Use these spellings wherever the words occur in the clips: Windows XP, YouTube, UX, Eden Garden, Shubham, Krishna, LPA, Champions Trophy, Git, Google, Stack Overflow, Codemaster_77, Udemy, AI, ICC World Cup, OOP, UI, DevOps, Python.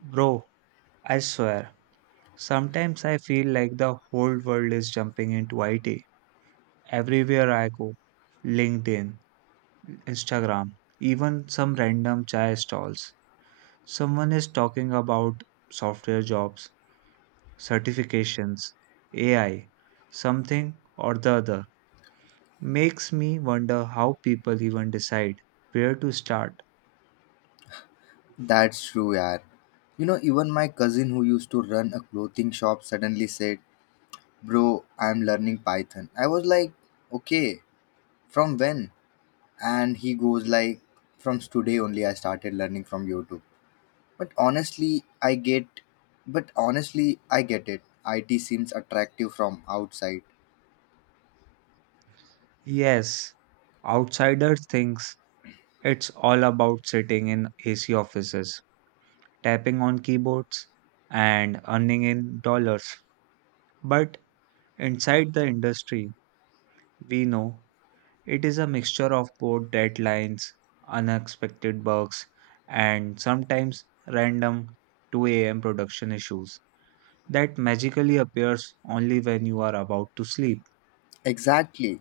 Bro, I swear, sometimes I feel like the whole world is jumping into IT. Everywhere I go, LinkedIn, Instagram, even some random chai stalls, someone is talking about software jobs, certifications, AI, something or the other. Makes me wonder how people even decide where to start. That's true, yaar. You know, even my cousin who used to run a clothing shop suddenly said, "Bro, I'm learning Python." I was like, "Okay, from when?" And he goes like, "From today only I started learning from YouTube." But honestly, I get but honestly, I get it. IT seems attractive from outside. Yes, outsiders thinks it's all about sitting in AC offices tapping on keyboards, and earning in dollars. But inside the industry, we know it is a mixture of both deadlines, unexpected bugs, and sometimes random 2 a.m. production issues that magically appears only when you are about to sleep. Exactly.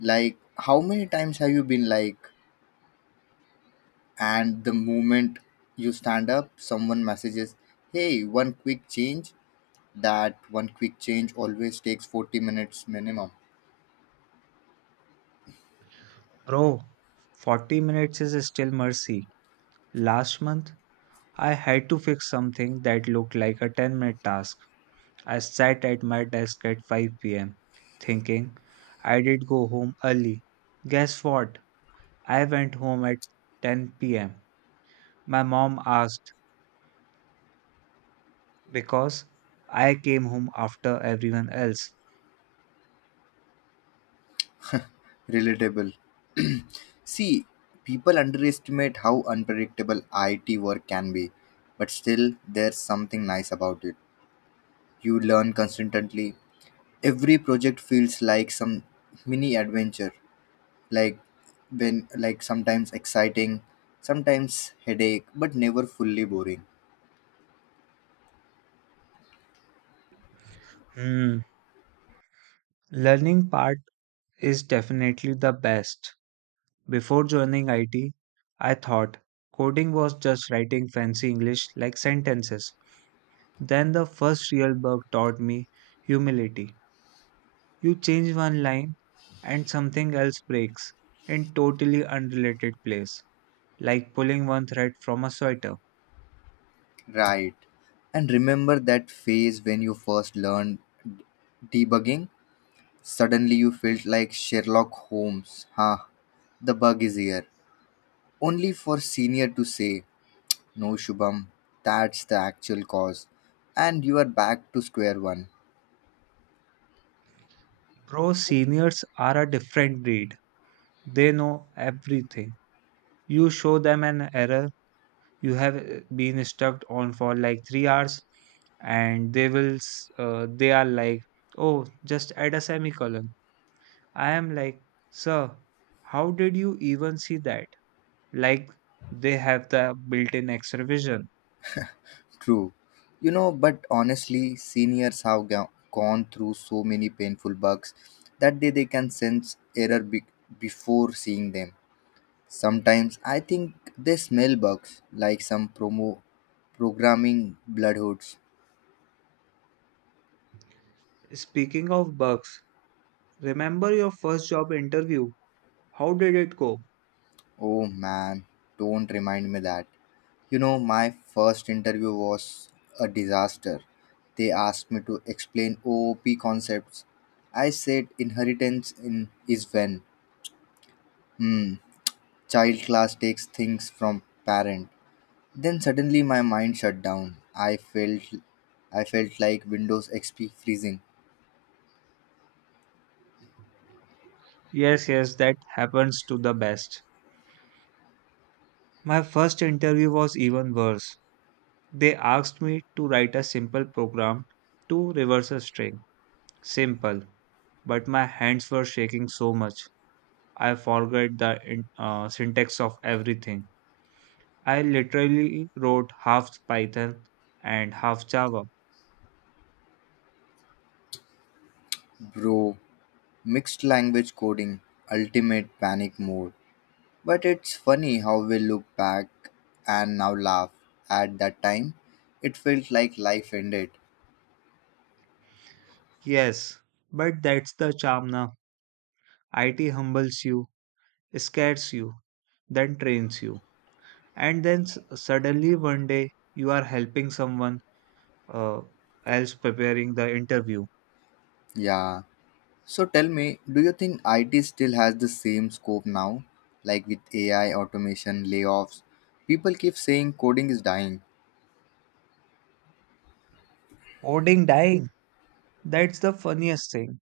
Like how many times have you been like and the moment you stand up, someone messages, "Hey, one quick change." That one quick change always takes 40 minutes minimum. Bro, 40 minutes is still mercy. Last month, I had to fix something that looked like a 10-minute task. I sat at my desk at 5 p.m. thinking I did go home early. Guess what? I went home at 10 pm. My mom asked because I came home after everyone else. Relatable. See, people underestimate how unpredictable IT work can be, but still, there's something nice about it. You learn constantly. Every project feels like some mini adventure, like when like sometimes exciting, sometimes headache, but never fully boring. Hmm. Learning part is definitely the best. Before joining IT, I thought coding was just writing fancy English like sentences. Then the first real book taught me humility. You change one line and something else breaks in totally unrelated place, like pulling one thread from a sweater. Right. And remember that phase when you first learned debugging. Suddenly you felt like Sherlock Holmes. "Ha, the bug is here." Only for senior to say, "No Shubham, that's the actual cause." And you are back to square one. Bro, seniors are a different breed. They know everything. You show them an error you have been stuck on for like 3 hours and they are like, "Oh, just add a semicolon." I am like, "Sir, how did you even see that?" Like they have the built-in extra vision. True. You know, but honestly, seniors have gone through so many painful bugs that they can sense error before seeing them. Sometimes I think they smell bugs like some promo programming bloodhoods. Speaking of bugs, remember your first job interview? How did it go? Oh man, don't remind me that. You know, my first interview was a disaster. They asked me to explain OOP concepts. I said inheritance in is when hmm, child class takes things from parent. Then suddenly my mind shut down. I felt like Windows XP freezing. Yes, yes, that happens to the best. My first interview was even worse. They asked me to write a simple program to reverse a string. Simple, but my hands were shaking so much. I forgot the syntax of everything. I literally wrote half Python and half Java. Bro, mixed language coding, ultimate panic mode. But it's funny how we look back and now laugh. At that time, it felt like life ended. Yes, but that's the charm now. IT humbles you, scares you, then trains you. And then suddenly one day you are helping someone uh, else preparing the interview. Yeah. So tell me, do you think IT still has the same scope now? Like with AI, automation, layoffs? People keep saying coding is dying. Coding dying. That's the funniest thing.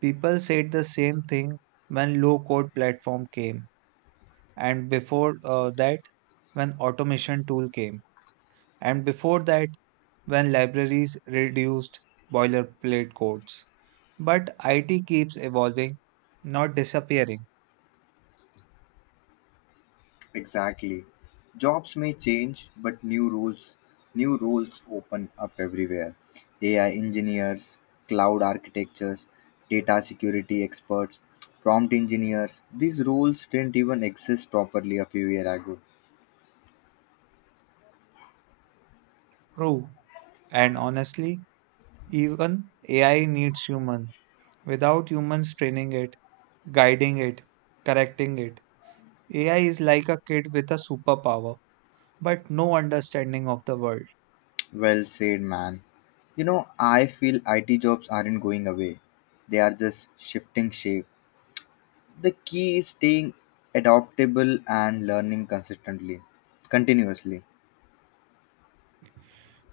People said the same thing when low code platform came, and before that, when automation tool came, and before that, when libraries reduced boilerplate codes. But IT keeps evolving, not disappearing. Exactly. Jobs may change, but new rules, new roles open up everywhere. AI engineers, cloud architectures, data security experts, prompt engineers. These roles didn't even exist properly a few years ago. True. And honestly, even AI needs human. Without humans training it, guiding it, correcting it, AI is like a kid with a superpower, but no understanding of the world. Well said, man. You know, I feel IT jobs aren't going away. They are just shifting shape. The key is staying adaptable and learning consistently, continuously.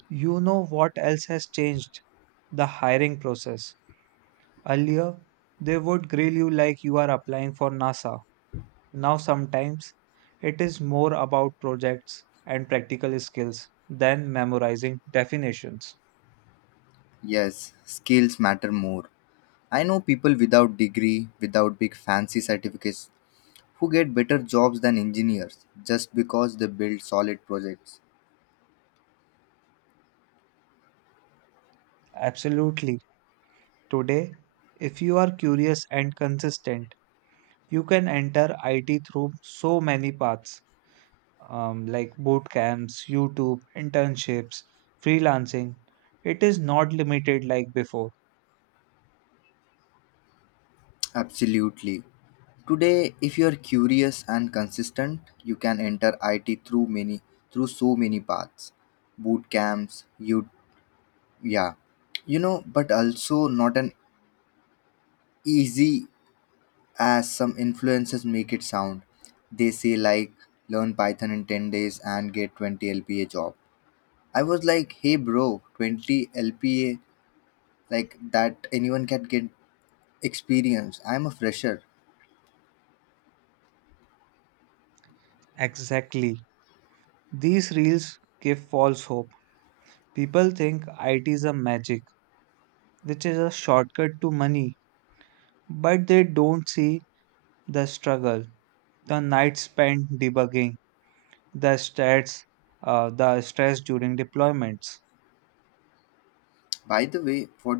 You know what else has changed? The hiring process. Earlier, they would grill you like you are applying for NASA. Now, sometimes it is more about projects and practical skills than memorizing definitions. Yes, skills matter more. I know people without degree, without big fancy certificates, who get better jobs than engineers just because they build solid projects. Absolutely. Today, if you are curious and consistent, you can enter IT through so many paths like boot camps, YouTube, internships, freelancing. It is not limited like before. Absolutely. Today, if you are curious and consistent, you can enter IT through many through so many paths. Boot camps, you yeah. You know, but also not an easy as some influencers make it sound. They say like learn Python in 10 days and get 20 LPA job. I was like, "Hey bro, 20 LPA like that anyone can get experience. I'm a fresher." Exactly. These reels give false hope. People think IT is a magic, which is a shortcut to money, but they don't see the struggle, the nights spent debugging, the stats, the stress during deployments. By the way, what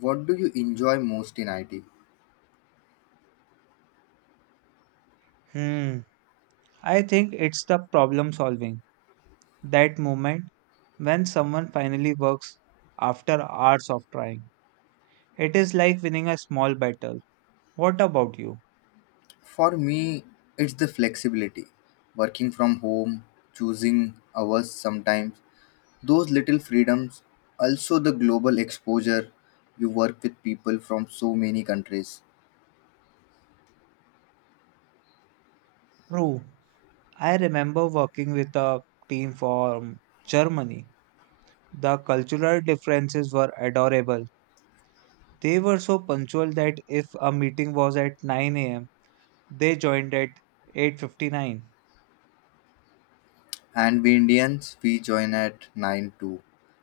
what do you enjoy most in IT? Hmm. I think it's the problem solving. That moment when someone finally works after hours of trying. It is like winning a small battle. What about you? For me, it's the flexibility. Working from home, choosing hours sometimes, those little freedoms, also the global exposure, you work with people from so many countries. True. I remember working with a team from Germany. The cultural differences were adorable. They were so punctual that if a meeting was at 9 a.m., they joined at 8:59. And we Indians, we join at 9 too,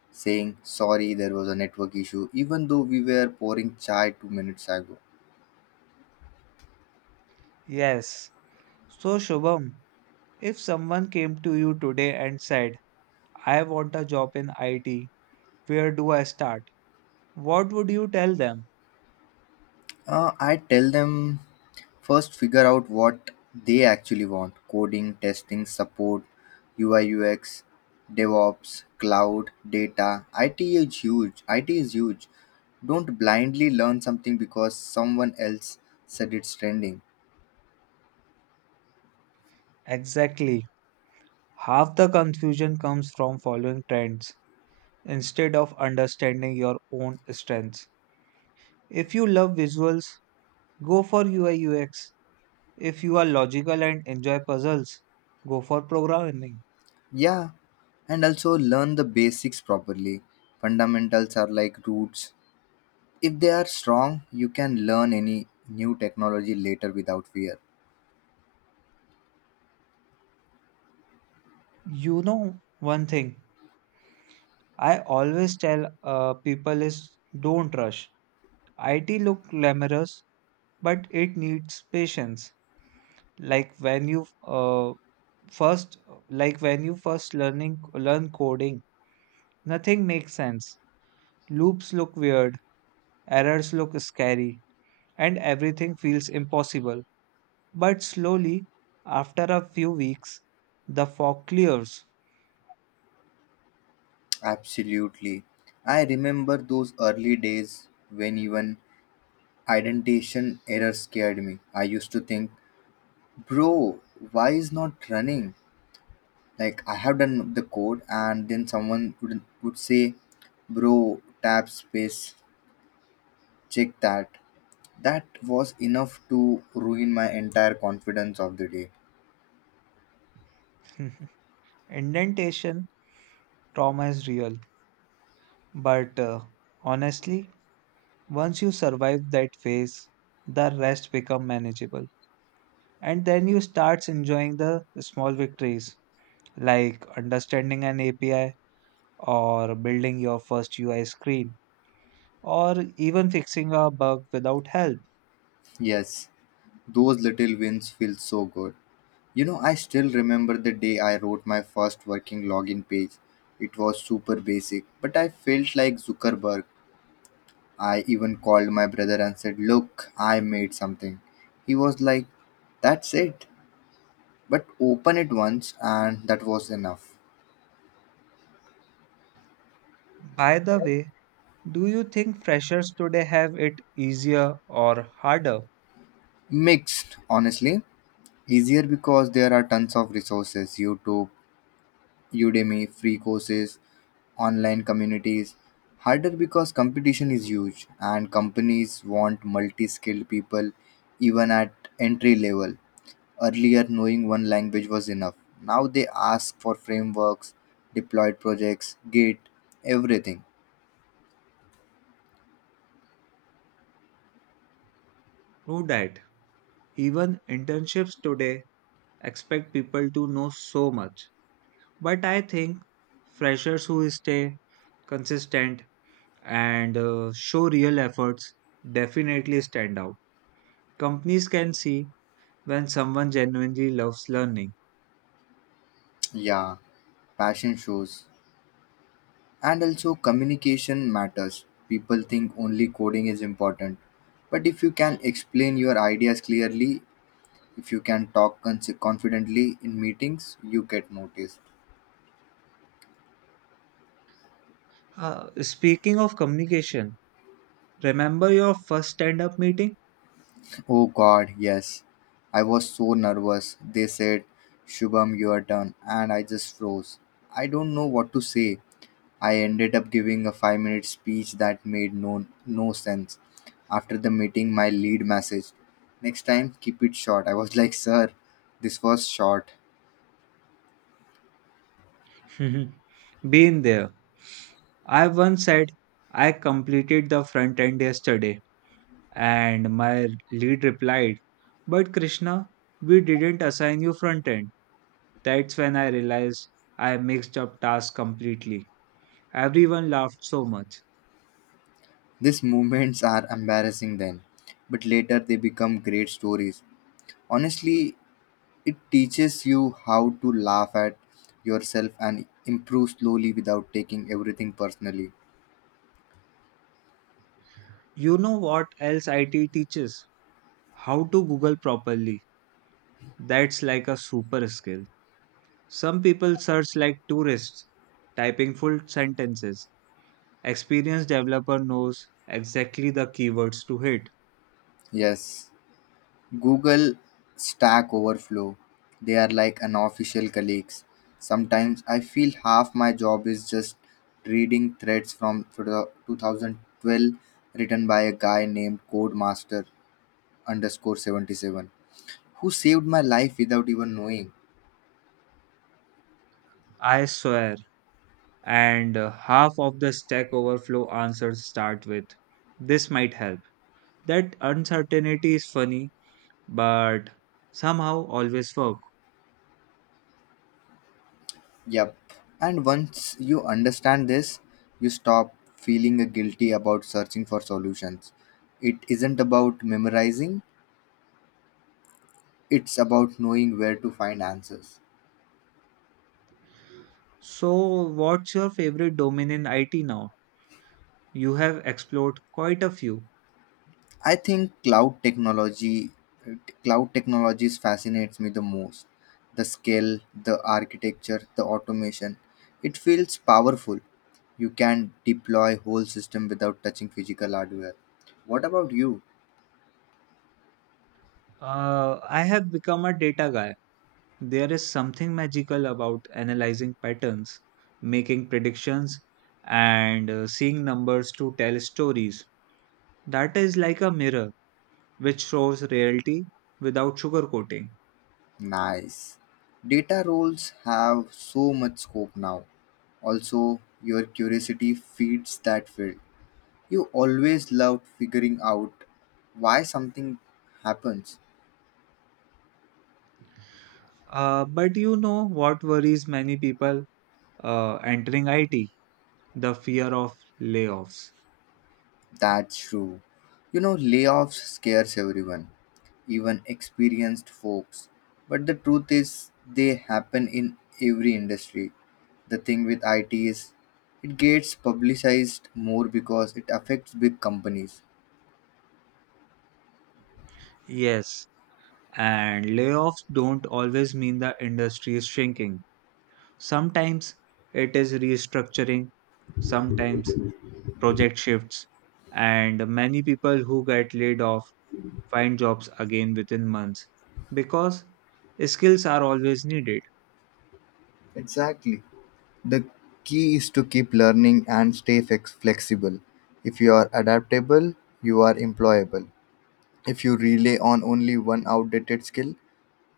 saying sorry there was a network issue, even though we were pouring chai 2 minutes ago. Yes. So Shubham, if someone came to you today and said, I want a job in IT. Where do I start? What would you tell them? I tell them first figure out what they actually want coding, testing, support, UI, UX, DevOps, cloud, data. IT is huge. IT is huge. Don't blindly learn something because someone else said it's trending. Exactly. Half the confusion comes from following trends instead of understanding your own strengths. If you love visuals, go for UI UX. If you are logical and enjoy puzzles, go for programming. Yeah, and also learn the basics properly. Fundamentals are like roots. If they are strong, you can learn any new technology later without fear. You know, one thing I always tell people is don't rush. IT look glamorous, but it needs patience. like when you uh, first like when you first learn coding, nothing makes sense. Loops look weird, errors look scary, and everything feels impossible. But slowly, after a few weeks, the fog clears. Absolutely. I remember those early days when even indentation error scared me. I used to think, "Bro, why is not running? Like I have done the code." And then someone would say, "Bro, tab space, check that." That was enough to ruin my entire confidence of the day. Indentation trauma is real, but honestly, once you survive that phase, the rest become manageable. And then you starts enjoying the small victories, like understanding an API or building your first UI screen or even fixing a bug without help. Yes, those little wins feel so good. You know, I still remember the day I wrote my first working login page. It was super basic, but I felt like Zuckerberg. I even called my brother and said, "Look, I made something." He was like, "That's it. But open it once," and that was enough. By the way, do you think freshers today have it easier or harder? Mixed, honestly. Easier because there are tons of resources: YouTube, Udemy, free courses, online communities. Harder because competition is huge and companies want multi skilled people even at entry level. Earlier, knowing one language was enough. Now they ask for frameworks, deployed projects, Git, everything. True that. Even internships today expect people to know so much. But I think freshers who stay consistent and show real efforts definitely stand out. Companies can see when someone genuinely loves learning. Yeah, passion shows. And also, communication matters. People think only coding is important. But if you can explain your ideas clearly, if you can talk confidently in meetings, you get noticed. Speaking of communication, remember your first stand up meeting? Oh god, yes. I was so nervous. They said, "Shubham, your turn." And I just froze. I don't know what to say. I ended up giving a 5 minute speech that made no sense. After the meeting, my lead message, "Next time, keep it short." I was like, "Sir, this was short." Been there. I once said, I completed the front end yesterday, and my lead replied, But Krishna, we didn't assign you front end. That's when I realized I mixed up tasks completely. Everyone laughed so much. These moments are embarrassing then, but later they become great stories. Honestly, it teaches you how to laugh at yourself and improve slowly without taking everything personally. You know what else IT teaches? How to Google properly. That's like a super skill. Some people search like tourists, typing full sentences. Experienced developer knows exactly the keywords to hit. Yes, Google, Stack Overflow, they are like unofficial colleagues. Sometimes I feel half my job is just reading threads from 2012 written by a guy named Codemaster underscore 77 who saved my life without even knowing. I swear. And half of the Stack Overflow answers start with, This might help. That uncertainty is funny, but somehow always work. Yep. And once you understand this, you stop feeling guilty about searching for solutions. It isn't about memorizing, it's about knowing where to find answers. So, what's your favorite domain in IT now? You have explored quite a few. I think cloud technologies fascinates me the most. The scale, the architecture, the automation. It feels powerful. You can deploy whole system without touching physical hardware. What about you? I have become a data guy. There is something magical about analyzing patterns, making predictions, and seeing numbers to tell stories. That is like a mirror which shows reality without sugarcoating. Nice. Data roles have so much scope now. Also, your curiosity feeds that field. You always loved figuring out why something happens. But you know what worries many people entering IT? The fear of layoffs. That's true. You know, layoffs scares everyone, even experienced folks. But the truth is, they happen in every industry. The thing with IT is, it gets publicized more because it affects big companies. Yes, and layoffs don't always mean the industry is shrinking. Sometimes it is restructuring, sometimes project shifts, and many people who get laid off find jobs again within months because skills are always needed. Exactly. The key is to keep learning and stay flexible. If you are adaptable, you are employable. If you rely on only one outdated skill,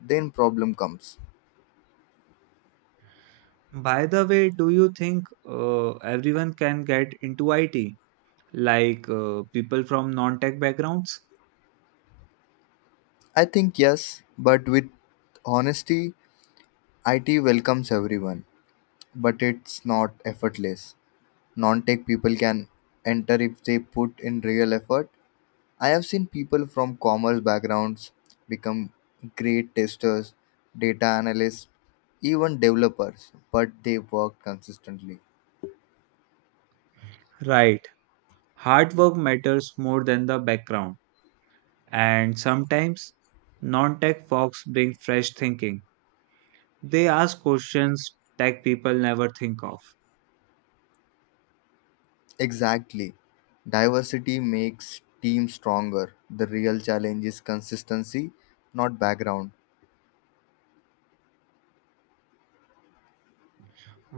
then problem comes. By the way, do you think everyone can get into IT, like people from non tech backgrounds? I think yes, but with honesty, IT welcomes everyone, but it's not effortless. Non-tech people can enter if they put in real effort. I have seen people from commerce backgrounds become great testers, data analysts, even developers, but they work consistently. Right. Hard work matters more than the background, and sometimes non tech folks bring fresh thinking. They ask questions tech people never think of. Exactly. Diversity makes teams stronger. The real challenge is consistency, not background.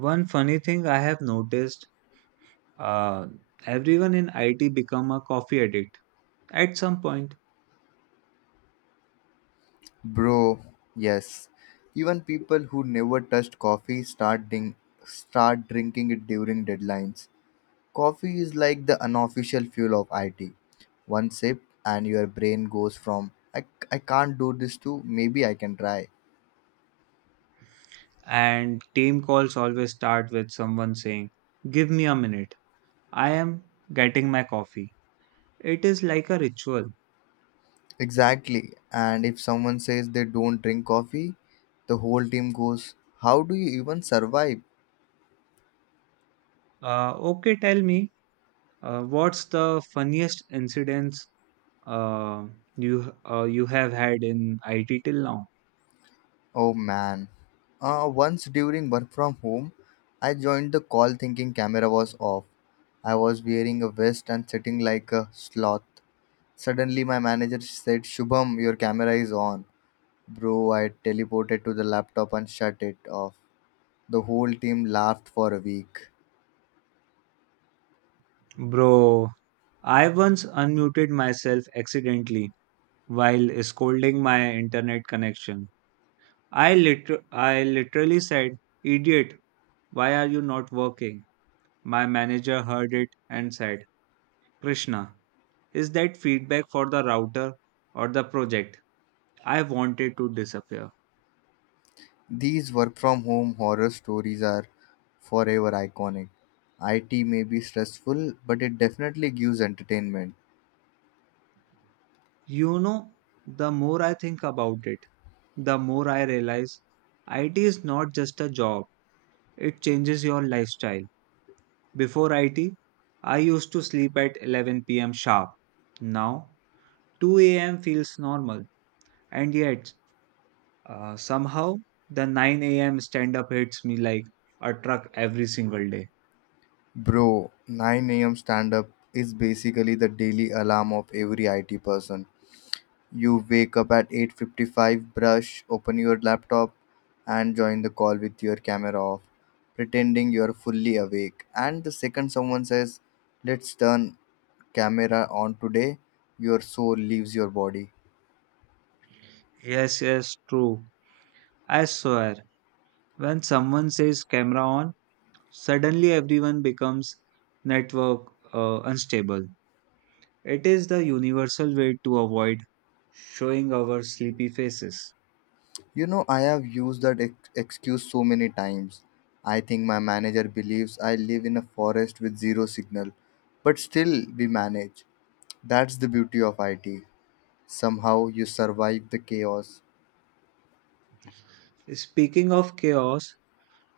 One funny thing I have noticed Uh, Everyone in IT become a coffee addict at some point, Bro, yes. Even people who never touched coffee start drinking it during deadlines. Coffee is like the unofficial fuel of IT. One sip, and your brain goes from, I can't do this," to "maybe I can try." and team calls always start with someone saying, "Give me a minute. I am getting my coffee." It is like a ritual. Exactly. And if someone says they don't drink coffee, the whole team goes, "How do you even survive?" Okay, tell me, what's the funniest incidents uh, you have had in IT till now, Oh man. Once during work from home, I joined the call thinking camera was off. I was wearing a vest and sitting like a sloth. Suddenly, my manager said, "Shubham, your camera is on." Bro, I teleported to the laptop and shut it off. The whole team laughed for a week. bro? I once unmuted myself accidentally while scolding my internet connection. I literally said, Idiot, why are you not working? My manager heard it and said, Krishna, is that feedback for the router or the project? I wanted to disappear. These work from home horror stories are forever iconic. IT may be stressful, but it definitely gives entertainment. You know, the more I think about it, the more I realize IT is not just a job, it changes your lifestyle. Before IT, I used to sleep at 11 p.m. sharp. Now, 2 a.m. feels normal, and yet, somehow, the 9 a.m. stand up hits me like a truck every single day. Bro, 9 a.m. stand up is basically the daily alarm of every IT person. You wake up at 8:55, brush, open your laptop and join the call with your camera off, pretending you're fully awake. And the second someone says, "Let's turn camera on today," your soul leaves your body. Yes, yes, true. I swear, when someone says camera on, suddenly everyone becomes network unstable. It is the universal way to avoid showing our sleepy faces. You know, I have used that excuse so many times. I think my manager believes I live in a forest with zero signal, but still we manage. That's the beauty of IT. Somehow you survive the chaos. Speaking of chaos,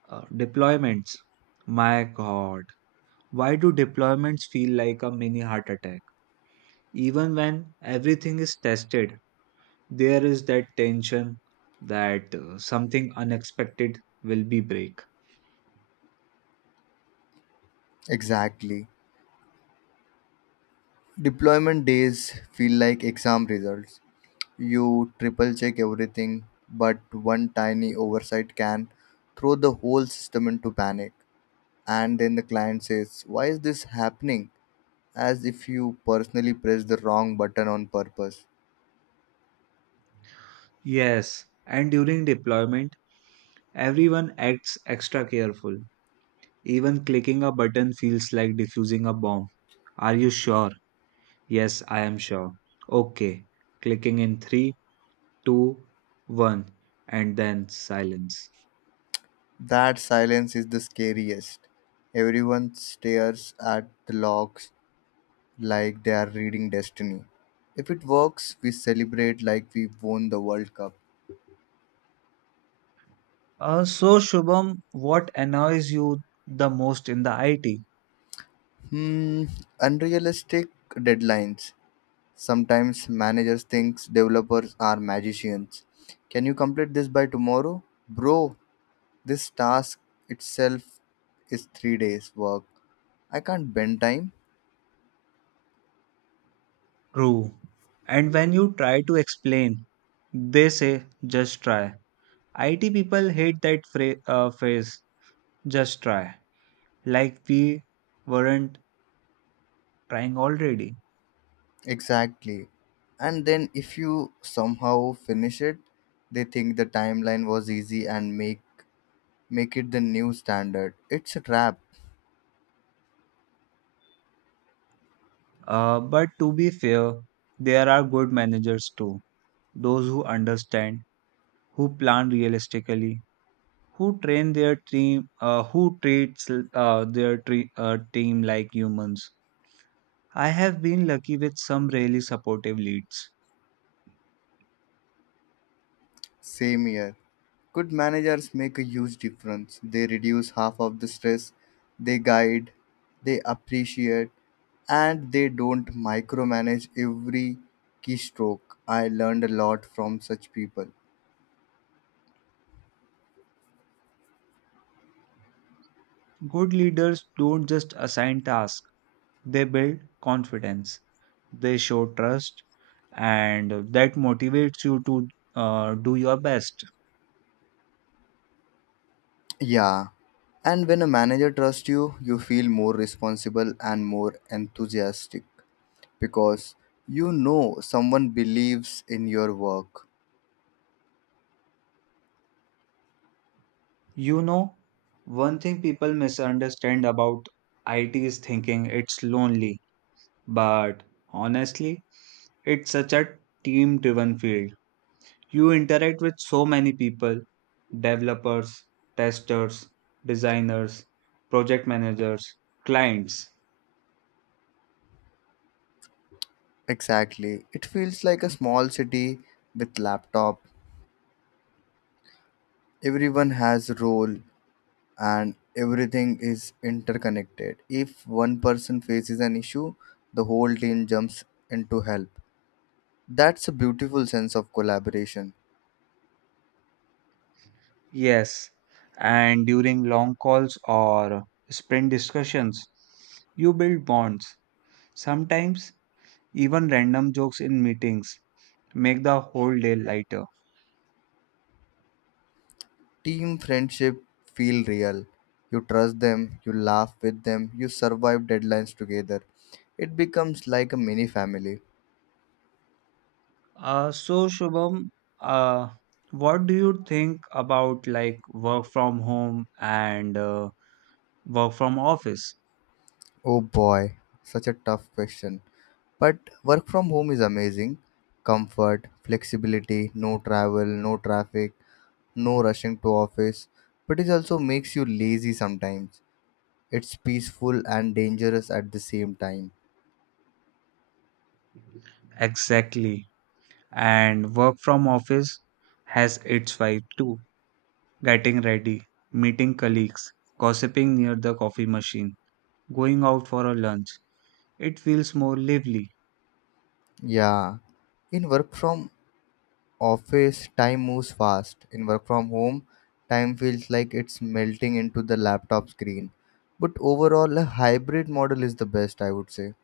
deployments. My god, why do deployments feel like a mini heart attack? Even when everything is tested, there is that tension that something unexpected will be break. Exactly. Deployment days feel like exam results. You triple check everything, but one tiny oversight can throw the whole system into panic. And then the client says, "Why is this happening?" As if you personally pressed the wrong button on purpose. Yes, and during deployment, everyone acts extra careful. Even clicking a button feels like diffusing a bomb. Are you sure? Yes, I am sure. Okay, clicking in three, two, one, and then silence. That silence is the scariest. Everyone stares at the logs like they are reading destiny. If it works, we celebrate like we won the World Cup. So Shubham, what annoys you the most in the IT? Hmm, Unrealistic deadlines. Sometimes managers think developers are magicians. "Can you complete this by tomorrow?" Bro, this task itself is 3 days work. I can't bend time. True. And when you try to explain, they say, just try. IT people hate that phrase, just try, like we weren't trying already. Exactly. And then if you somehow finish it, they think the timeline was easy and make it the new standard. It's a trap. But to be fair, there are good managers too, those who understand, who plan realistically, who train their team, who treats their team like humans. I have been lucky with some really supportive leads. Same here. Good managers make a huge difference. They reduce half of the stress, they guide, they appreciate, and they don't micromanage every keystroke. I learned a lot from such people. Good leaders don't just assign tasks, they build confidence, they show trust, and that motivates you to do your best. Yeah. And when a manager trusts you, you feel more responsible and more enthusiastic because you know someone believes in your work. You know, one thing people misunderstand about IT is thinking it's lonely, but honestly, it's such a team driven field. You interact with so many people: developers, testers, designers, project managers, clients. Exactly. It feels like a small city with laptop. Everyone has a role and everything is interconnected. If one person faces an issue, the whole team jumps in to help. That's a beautiful sense of collaboration. Yes, and during long calls or sprint discussions, you build bonds. Sometimes, even random jokes in meetings make the whole day lighter. Team friendship feel real. You trust them, you laugh with them, you survive deadlines together. It becomes like a mini family. So, Shubham, uh, what do you think about like work from home and work from office? Oh boy, such a tough question. But work from home is amazing. Comfort, flexibility, no travel, no traffic, no rushing to office. But it also makes you lazy sometimes. It's peaceful and dangerous at the same time. Exactly. And work from office has its vibe too. Getting ready, meeting colleagues, gossiping near the coffee machine. Going out for a lunch. It feels more lively. Yeah. In work from office, time moves fast. In work from home, time feels like it's melting into the laptop screen. But overall, a hybrid model is the best, I would say.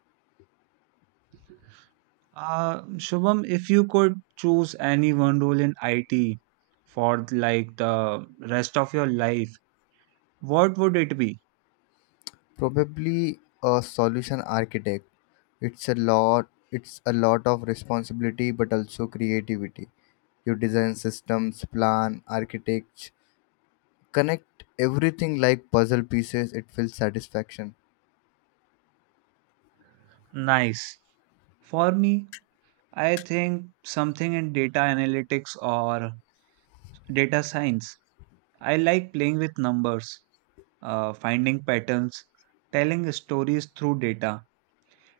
Shubham, if you could choose any one role in IT for like the rest of your life, what would it be? Probably a solution architect. It's a lot of responsibility but also creativity. You design systems, plan, architect, connect everything like puzzle pieces, it feels satisfaction. Nice. For me, I think something in data analytics or data science. I like playing with numbers, finding patterns, telling stories through data.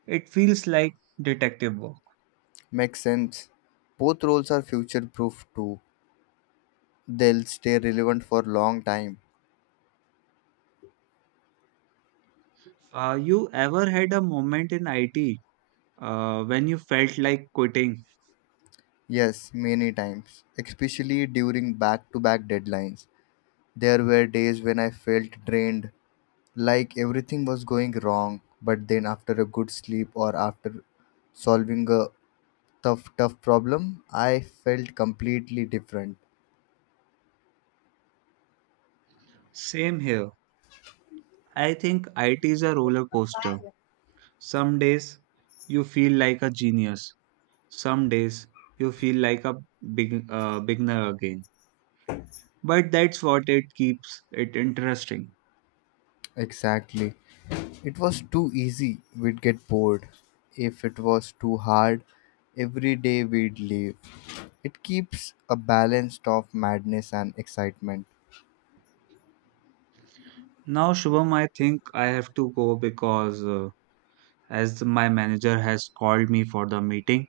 It feels like detective work. Makes sense. Both roles are future proof too. They'll stay relevant for long time. You ever had a moment in IT when you felt like quitting? Yes, many times, especially during back to back deadlines. There were days when I felt drained, like everything was going wrong. But then after a good sleep or after solving a tough problem, I felt completely different. Same here. I think IT is a roller coaster. Some days you feel like a genius, some days you feel like a big, beginner again. But that's what it keeps it interesting. Exactly. It was too easy, we'd get bored. If it was too hard, every day we'd leave. It keeps a balance of madness and excitement. Now, Shubham, I think I have to go because as my manager has called me for the meeting.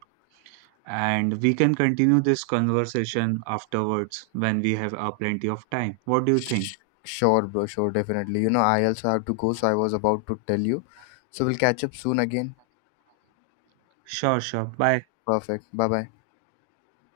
And we can continue this conversation afterwards when we have plenty of time. What do you think? Sh- sure bro, sure, definitely. You know, I also have to go, so I was about to tell you. So we'll catch up soon again. Sure, sure. Bye. Perfect, bye bye.